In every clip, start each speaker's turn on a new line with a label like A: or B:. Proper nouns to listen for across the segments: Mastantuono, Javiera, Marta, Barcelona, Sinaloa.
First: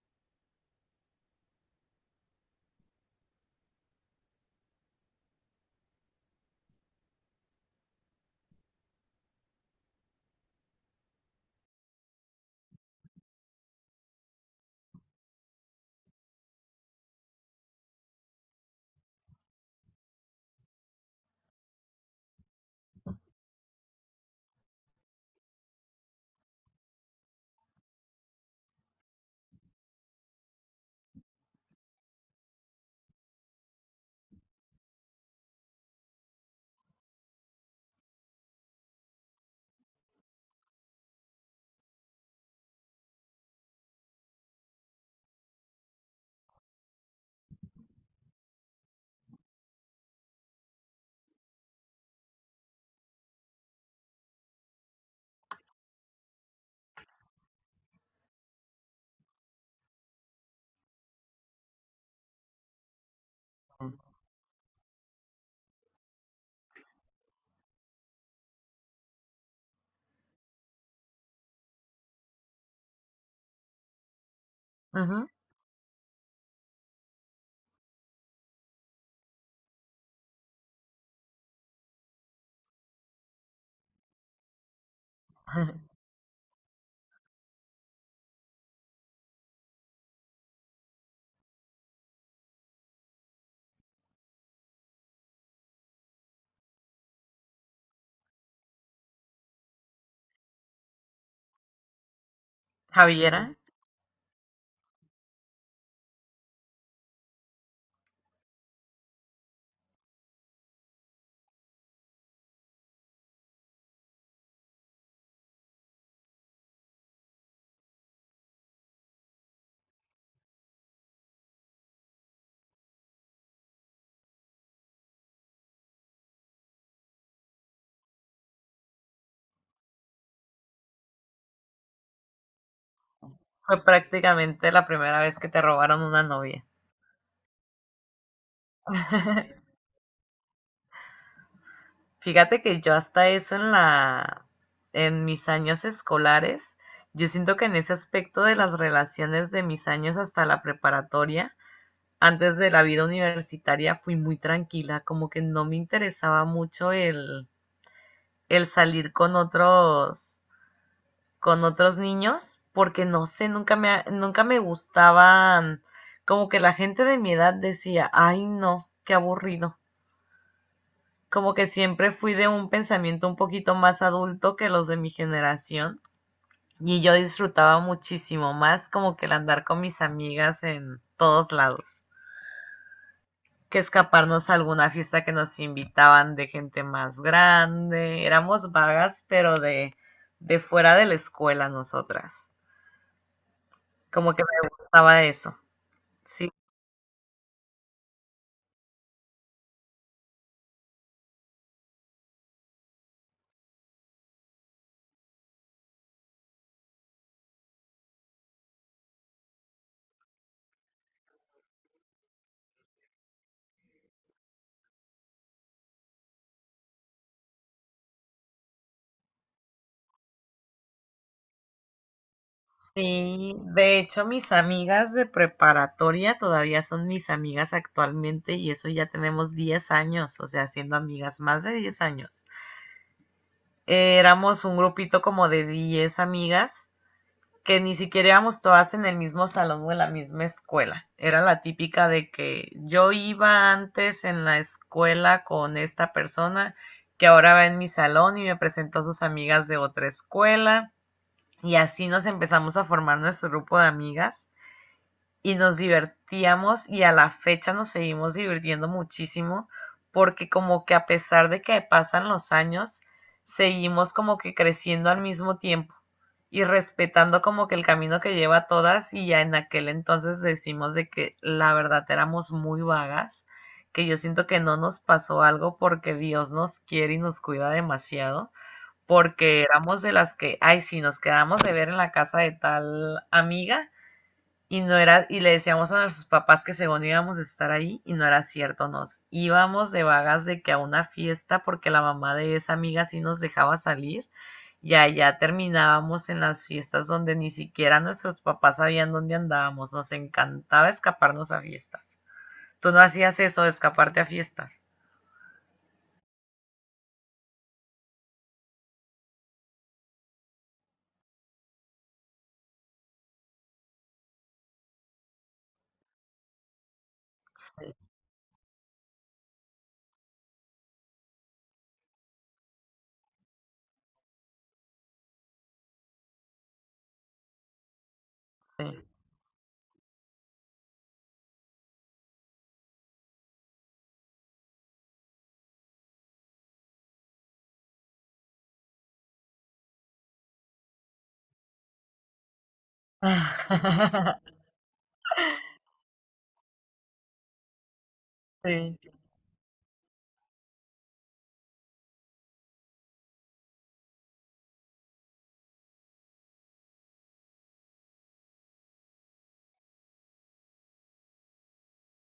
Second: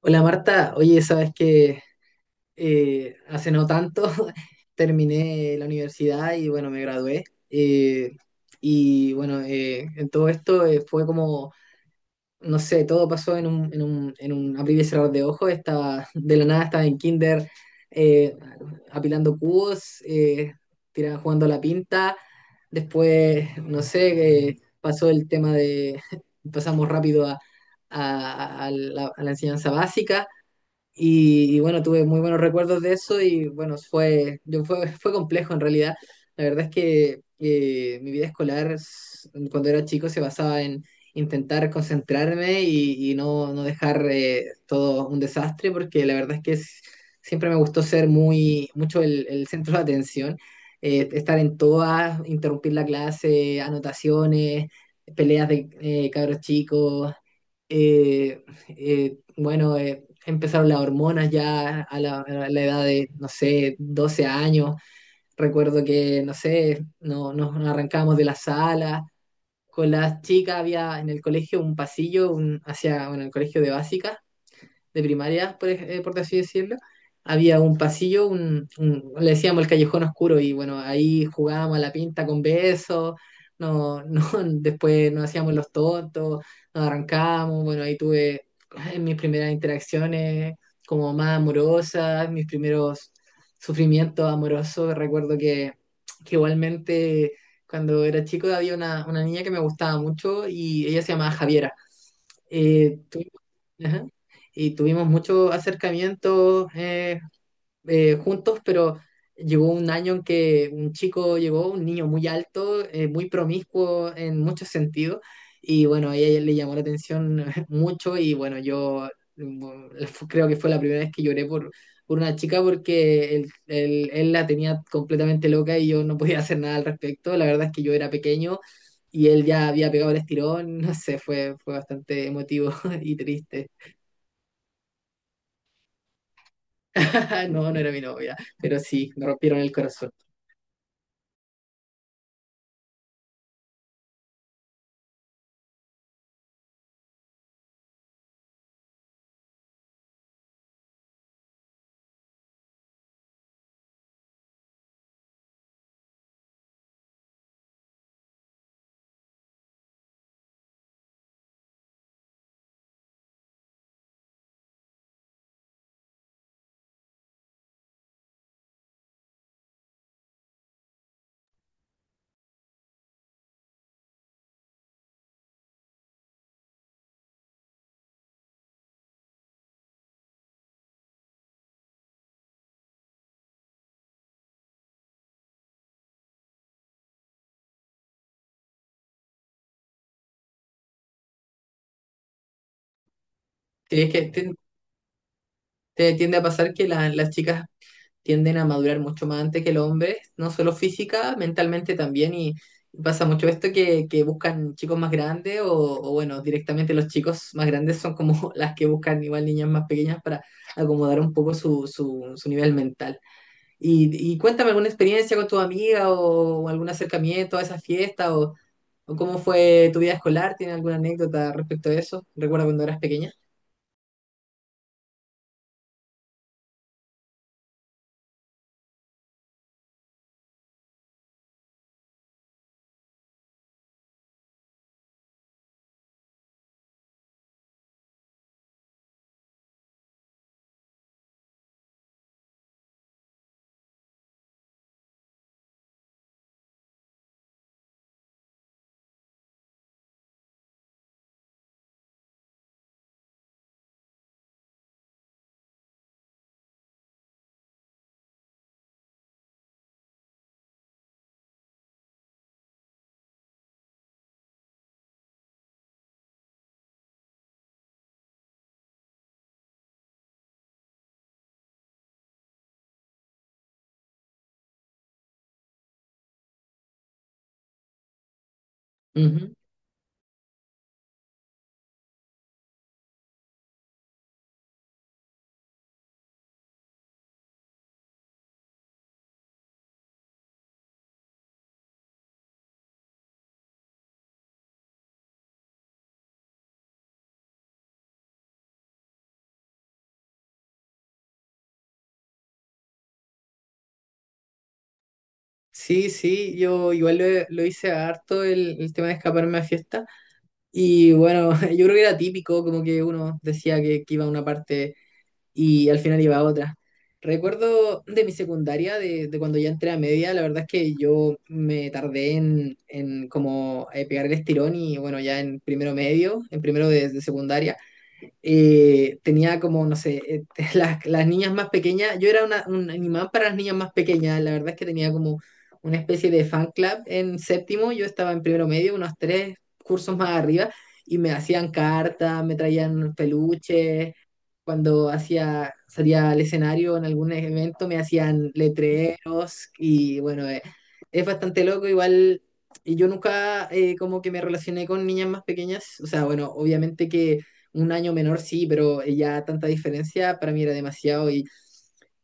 A: Hola Marta, oye, sabes que hace no tanto terminé la universidad y bueno, me gradué. eh, y bueno, en todo esto fue como, no sé, todo pasó en un abrir y cerrar de ojos. Estaba, de la nada estaba en kinder, eh, apilando cubos, jugando a la pinta. Después, no sé, pasó el tema de, pasamos rápido a la enseñanza básica. Y bueno, tuve muy buenos recuerdos de eso y bueno, fue complejo en realidad. La verdad es que mi vida escolar cuando era chico se basaba en intentar concentrarme y no, no dejar todo un desastre porque la verdad es que siempre me gustó ser mucho el centro de atención, estar en todas, interrumpir la clase, anotaciones, peleas de cabros chicos. Bueno, empezaron las hormonas ya a a la edad de, no sé, 12 años. Recuerdo que, no sé, no, nos arrancábamos de la sala. Con las chicas había en el colegio un pasillo un, hacia, bueno, el colegio de básica, de
B: Ujú.
A: primaria, por, por así decirlo, había un pasillo, le decíamos el callejón oscuro y bueno, ahí jugábamos a la pinta con besos, no, no, después nos hacíamos los tontos, nos arrancábamos. Bueno, ahí tuve mis primeras interacciones como más amorosas, mis primeros sufrimientos amorosos. Recuerdo que igualmente cuando era chico había una niña que me gustaba mucho y ella se llamaba Javiera. Tuvimos…
B: Javiera,
A: Ajá. Y tuvimos muchos acercamientos, juntos, pero llegó un año en que un chico llegó, un niño muy alto, muy promiscuo en muchos sentidos, y bueno, a ella le llamó la atención mucho. Y bueno, yo, mm, creo que fue la primera vez que lloré por una chica, porque él la tenía completamente loca y yo no podía hacer nada al respecto. La verdad es que yo era pequeño. Y él ya había pegado el estirón, no sé, fue bastante emotivo y triste.
B: fue prácticamente la primera vez que te robaron una novia.
A: Ah, no, no era mi novia, pero sí, me rompieron el corazón.
B: Fíjate que yo hasta eso en en mis años escolares, yo siento que en ese aspecto de las relaciones de mis años hasta la preparatoria, antes de la vida universitaria, fui muy tranquila, como que no me interesaba mucho el salir con otros niños porque no sé, nunca me gustaban, como que la gente de mi edad decía, ay no, qué aburrido. Como que siempre fui de un pensamiento un poquito más adulto que los de mi generación y yo disfrutaba muchísimo más como que el andar con mis amigas en todos lados, que escaparnos a alguna fiesta que nos invitaban de gente más grande. Éramos vagas, pero de fuera de la escuela nosotras.
A: ¿Crees que
B: Como que me gustaba eso.
A: te tiende a
B: Sí,
A: pasar que las chicas tienden a madurar mucho más antes que los hombres? No solo física, mentalmente también, y pasa mucho esto que buscan chicos más grandes, o bueno, directamente los chicos más grandes son como las que buscan igual niñas más pequeñas para acomodar un poco su nivel mental. Y cuéntame alguna experiencia con tu amiga o algún acercamiento a esa fiesta o cómo fue tu vida escolar. ¿Tiene alguna anécdota respecto a eso? Recuerda cuando eras pequeña.
B: sí. De hecho, mis amigas de preparatoria todavía son mis amigas actualmente y eso ya tenemos 10 años, o sea, siendo amigas más de 10 años. Éramos un grupito como de 10 amigas que ni siquiera éramos todas en el mismo salón o en la misma escuela. Era la típica de que yo iba antes en la escuela con esta persona que ahora va en mi salón y me presentó a sus amigas de otra escuela. Y así nos empezamos a formar nuestro grupo de amigas y nos divertíamos y a la fecha nos seguimos divirtiendo muchísimo porque como que a pesar de que pasan los años, seguimos como que creciendo al mismo tiempo y respetando como que el camino que lleva a todas y ya en aquel entonces decimos de que la verdad éramos muy vagas, que yo siento que no nos pasó algo porque Dios nos quiere y nos cuida demasiado
A: Ujú.
B: porque éramos de las que, ay, sí, nos quedamos de ver en la casa de tal amiga y no era, y le decíamos a nuestros papás que según íbamos a estar ahí y no era cierto, nos íbamos de vagas de que a una fiesta porque la mamá de esa amiga sí nos dejaba salir y allá terminábamos en las fiestas donde ni siquiera nuestros papás sabían dónde andábamos, nos encantaba escaparnos a fiestas. Tú no hacías eso de escaparte a fiestas.
A: Sí, sí, yo igual lo hice harto el tema de escaparme a fiesta. Y bueno, yo creo que era típico, como que uno decía que iba a una parte y al final iba a otra. Recuerdo de mi secundaria, de cuando ya entré a media. La verdad es que yo me tardé en como pegar el estirón. Y bueno, ya en primero medio, en primero de secundaria,
B: Sí.
A: tenía como, no sé, las niñas más pequeñas, yo era un imán para las niñas más pequeñas. La verdad es que tenía como una especie de fan club en séptimo, yo estaba en primero medio, unos tres cursos más arriba, y me hacían cartas, me traían peluches, cuando hacía, salía al escenario en algún evento me hacían
B: Sí.
A: letreros. Y bueno, es bastante loco, igual… Y yo nunca como que me relacioné con niñas más pequeñas. O sea, bueno, obviamente que un año menor, sí, pero ya tanta diferencia para mí era demasiado. Y,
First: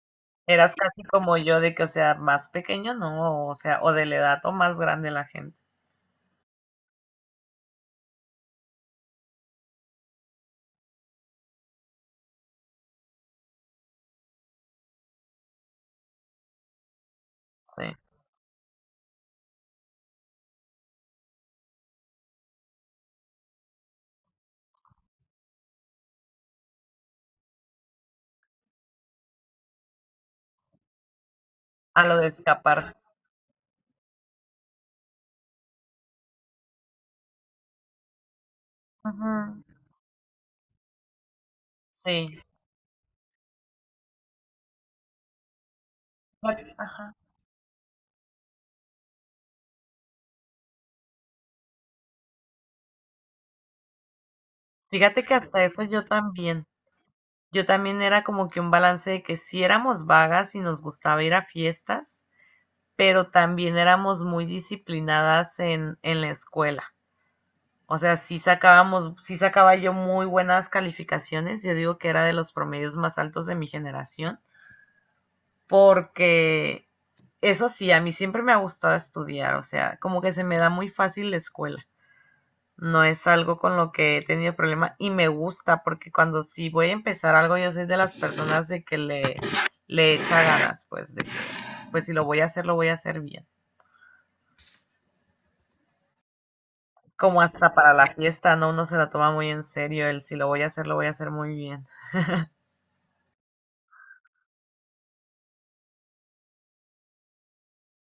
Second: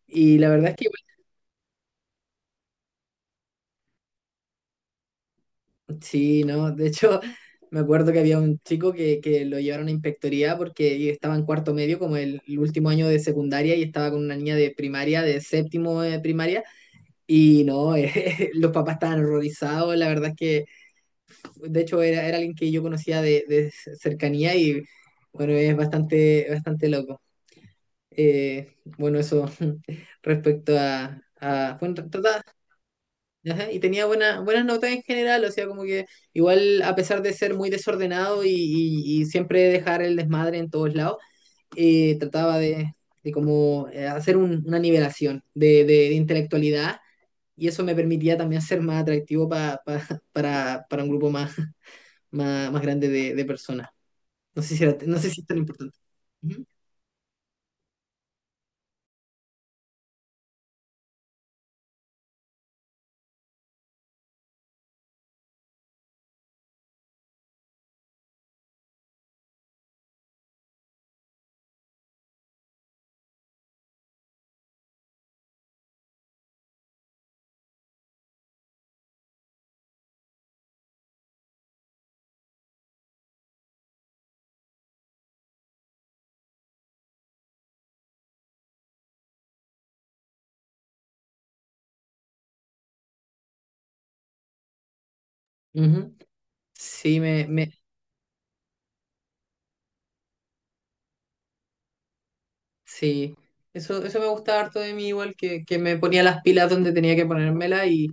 A: y la verdad
B: Eras
A: es que
B: casi como yo de que, o sea, más pequeño no, o sea, o de la edad o más grande la gente,
A: igual, sí, ¿no? De hecho, me acuerdo que había un chico que lo llevaron a inspectoría porque estaba en cuarto medio, como el último año de secundaria, y estaba con una niña de primaria, de séptimo de primaria. Y
B: sí,
A: no, los papás estaban horrorizados. La verdad es que, de hecho, era alguien que yo conocía de cercanía. Y bueno, es bastante, bastante loco. Bueno, eso respecto a bueno…
B: a lo de escapar.
A: Ajá. Y tenía buenas notas en general, o sea, como que igual a pesar de ser muy desordenado y siempre
B: Ujú.
A: dejar el desmadre en todos lados,
B: Sí.
A: trataba de como hacer una nivelación de, de
B: Fíjate.
A: intelectualidad,
B: Ajá.
A: y eso me permitía también ser más atractivo para un grupo más, más, más grande de personas. No sé si no
B: Fíjate
A: sé
B: que
A: si es tan
B: hasta eso
A: importante.
B: yo
A: Ujú,
B: también. Yo también era como que un balance de que sí éramos vagas y nos gustaba ir a fiestas, pero también éramos muy disciplinadas en la escuela. O sea, sí sacábamos, sí sacaba yo muy buenas calificaciones. Yo digo que era de los promedios más altos de mi generación porque eso sí, a mí siempre me ha gustado estudiar, o sea, como que se me da muy fácil la escuela. No es algo con lo que he tenido problema y me gusta porque cuando sí voy a empezar algo, yo soy de las personas de que le echa ganas, pues, de que, pues si lo voy a hacer, lo voy a hacer bien.
A: ujú. Sí,
B: Como
A: me, me-
B: hasta para la fiesta, ¿no? Uno se la toma muy en serio, el si lo voy a hacer, lo voy a hacer muy bien.
A: Sí, eso me gustaba harto de mí, igual que me ponía las pilas donde tenía que ponérmela. Y,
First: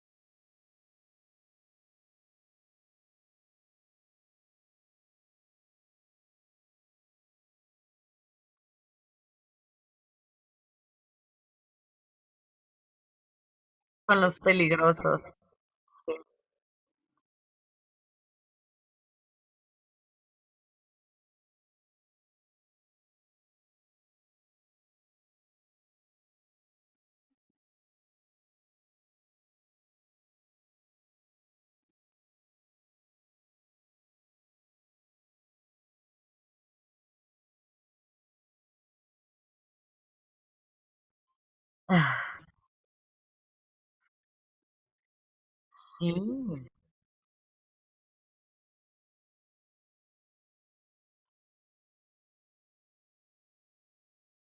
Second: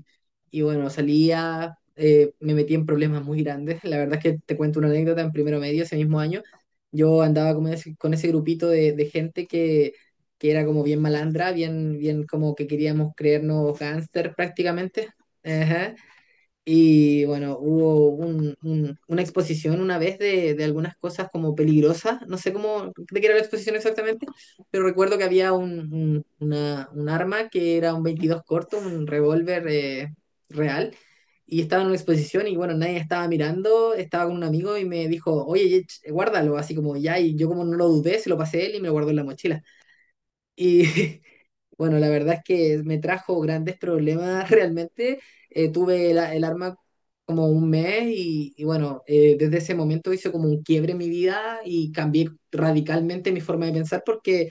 A: y bueno, salía. Me metí en problemas muy grandes. La verdad es que te cuento una anécdota: en primero medio, ese mismo año, yo andaba con ese grupito de gente que era como bien malandra, bien, bien, como que queríamos creernos
B: Con
A: gángster
B: los
A: prácticamente.
B: peligrosos.
A: Ajá. Y bueno, hubo una exposición una vez de algunas cosas como peligrosas. No sé cómo, de qué era la exposición exactamente, pero recuerdo que había un arma que era un 22 corto, un revólver, real, y estaba en una exposición. Y bueno, nadie estaba mirando, estaba con un amigo y me dijo: oye, guárdalo, así como ya. Y yo, como no lo dudé, se lo pasé a él y me lo guardó en la mochila. Y bueno, la verdad es que me trajo grandes problemas realmente. Tuve
B: Sí,
A: el arma como un mes. Y bueno, desde ese momento hizo como un quiebre en mi vida y cambié radicalmente mi forma de pensar, porque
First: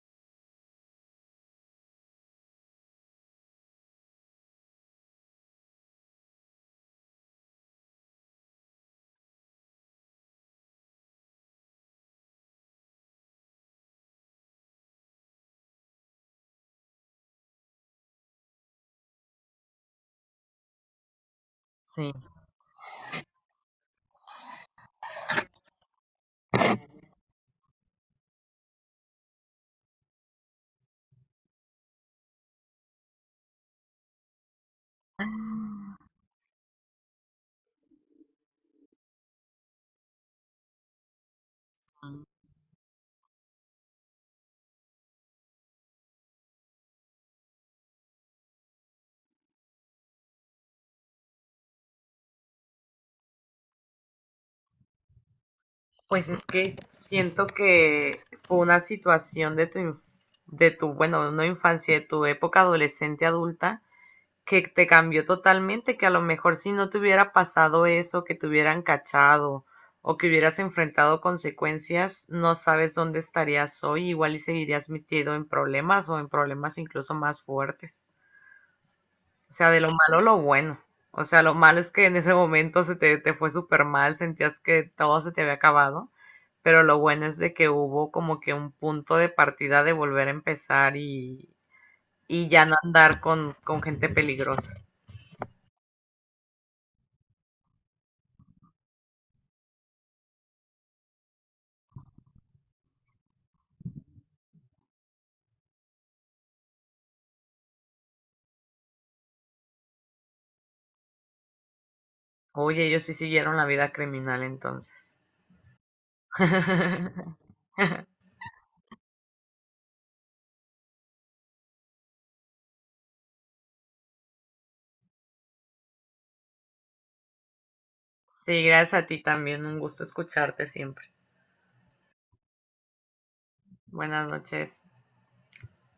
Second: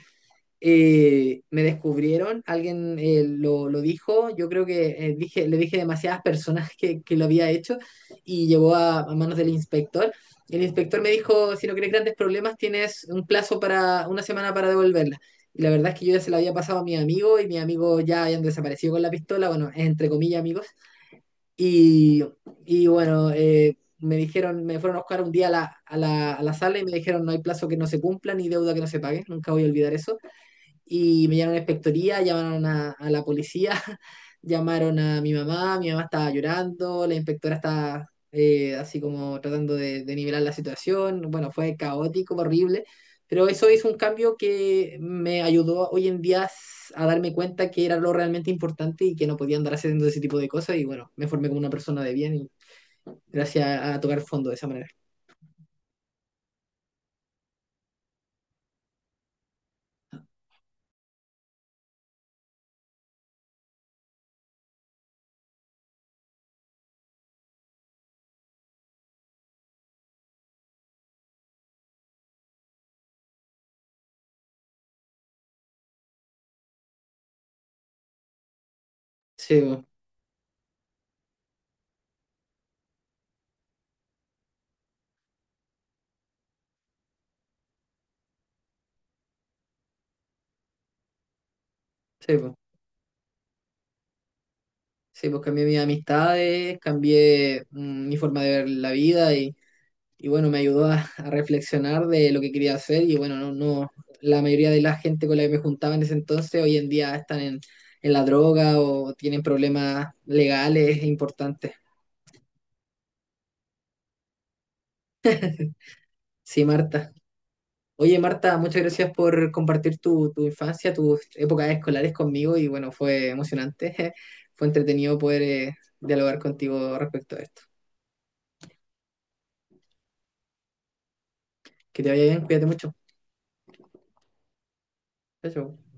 A: me descubrieron, alguien lo dijo. Yo creo que le dije a demasiadas personas que lo había hecho, y llegó a manos del inspector. El inspector me dijo: si no quieres grandes problemas, tienes un plazo para una semana para devolverla. Y la verdad es que yo ya se la había pasado a mi amigo, y mi amigo ya habían desaparecido con la pistola, bueno, entre comillas amigos.
B: sí.
A: Y, y bueno, me dijeron, me fueron a buscar un día a a la sala y me dijeron: no hay plazo que no se cumpla ni deuda que no se pague. Nunca voy a olvidar eso. Y me llamaron a la inspectoría, llamaron a la policía, llamaron a mi mamá estaba llorando, la inspectora estaba así como tratando de nivelar la situación. Bueno, fue caótico, horrible, pero eso es un cambio que me ayudó hoy en día a darme cuenta que era lo realmente importante y que no podía andar haciendo ese tipo de cosas. Y bueno, me formé como una persona de bien, y gracias a tocar fondo de esa manera.
B: Pues es que siento que fue una situación de tu, de tu, bueno, no infancia, de tu época adolescente adulta, que te cambió totalmente, que a lo mejor si no te hubiera pasado eso, que te hubieran cachado o que hubieras enfrentado consecuencias, no sabes dónde estarías hoy, igual y seguirías metido en problemas o en problemas incluso más fuertes. O
A: Sí,
B: sea, de
A: bo,
B: lo malo lo bueno. O sea, lo malo es que en ese momento te fue súper mal, sentías que todo se te había acabado, pero lo bueno es de que hubo como que un punto de partida de volver a empezar
A: sí,
B: y
A: bo.
B: ya no andar con gente peligrosa.
A: Sí, pues cambié mis amistades, cambié, mi forma de ver la vida. Y y bueno, me ayudó a reflexionar de lo que quería hacer. Y bueno, no, no, la mayoría de la gente con la que me juntaba en ese entonces hoy en día están en la droga o tienen problemas legales importantes.
B: Oye, ellos sí siguieron la vida criminal entonces.
A: Sí, Marta. Oye, Marta, muchas gracias por compartir tu, tu infancia, tus épocas escolares conmigo. Y bueno, fue emocionante, fue entretenido poder dialogar contigo respecto a esto.
B: Sí, gracias a ti también, un gusto escucharte siempre.
A: Que te vaya bien, cuídate mucho.
B: Buenas noches.
A: Chao, chao.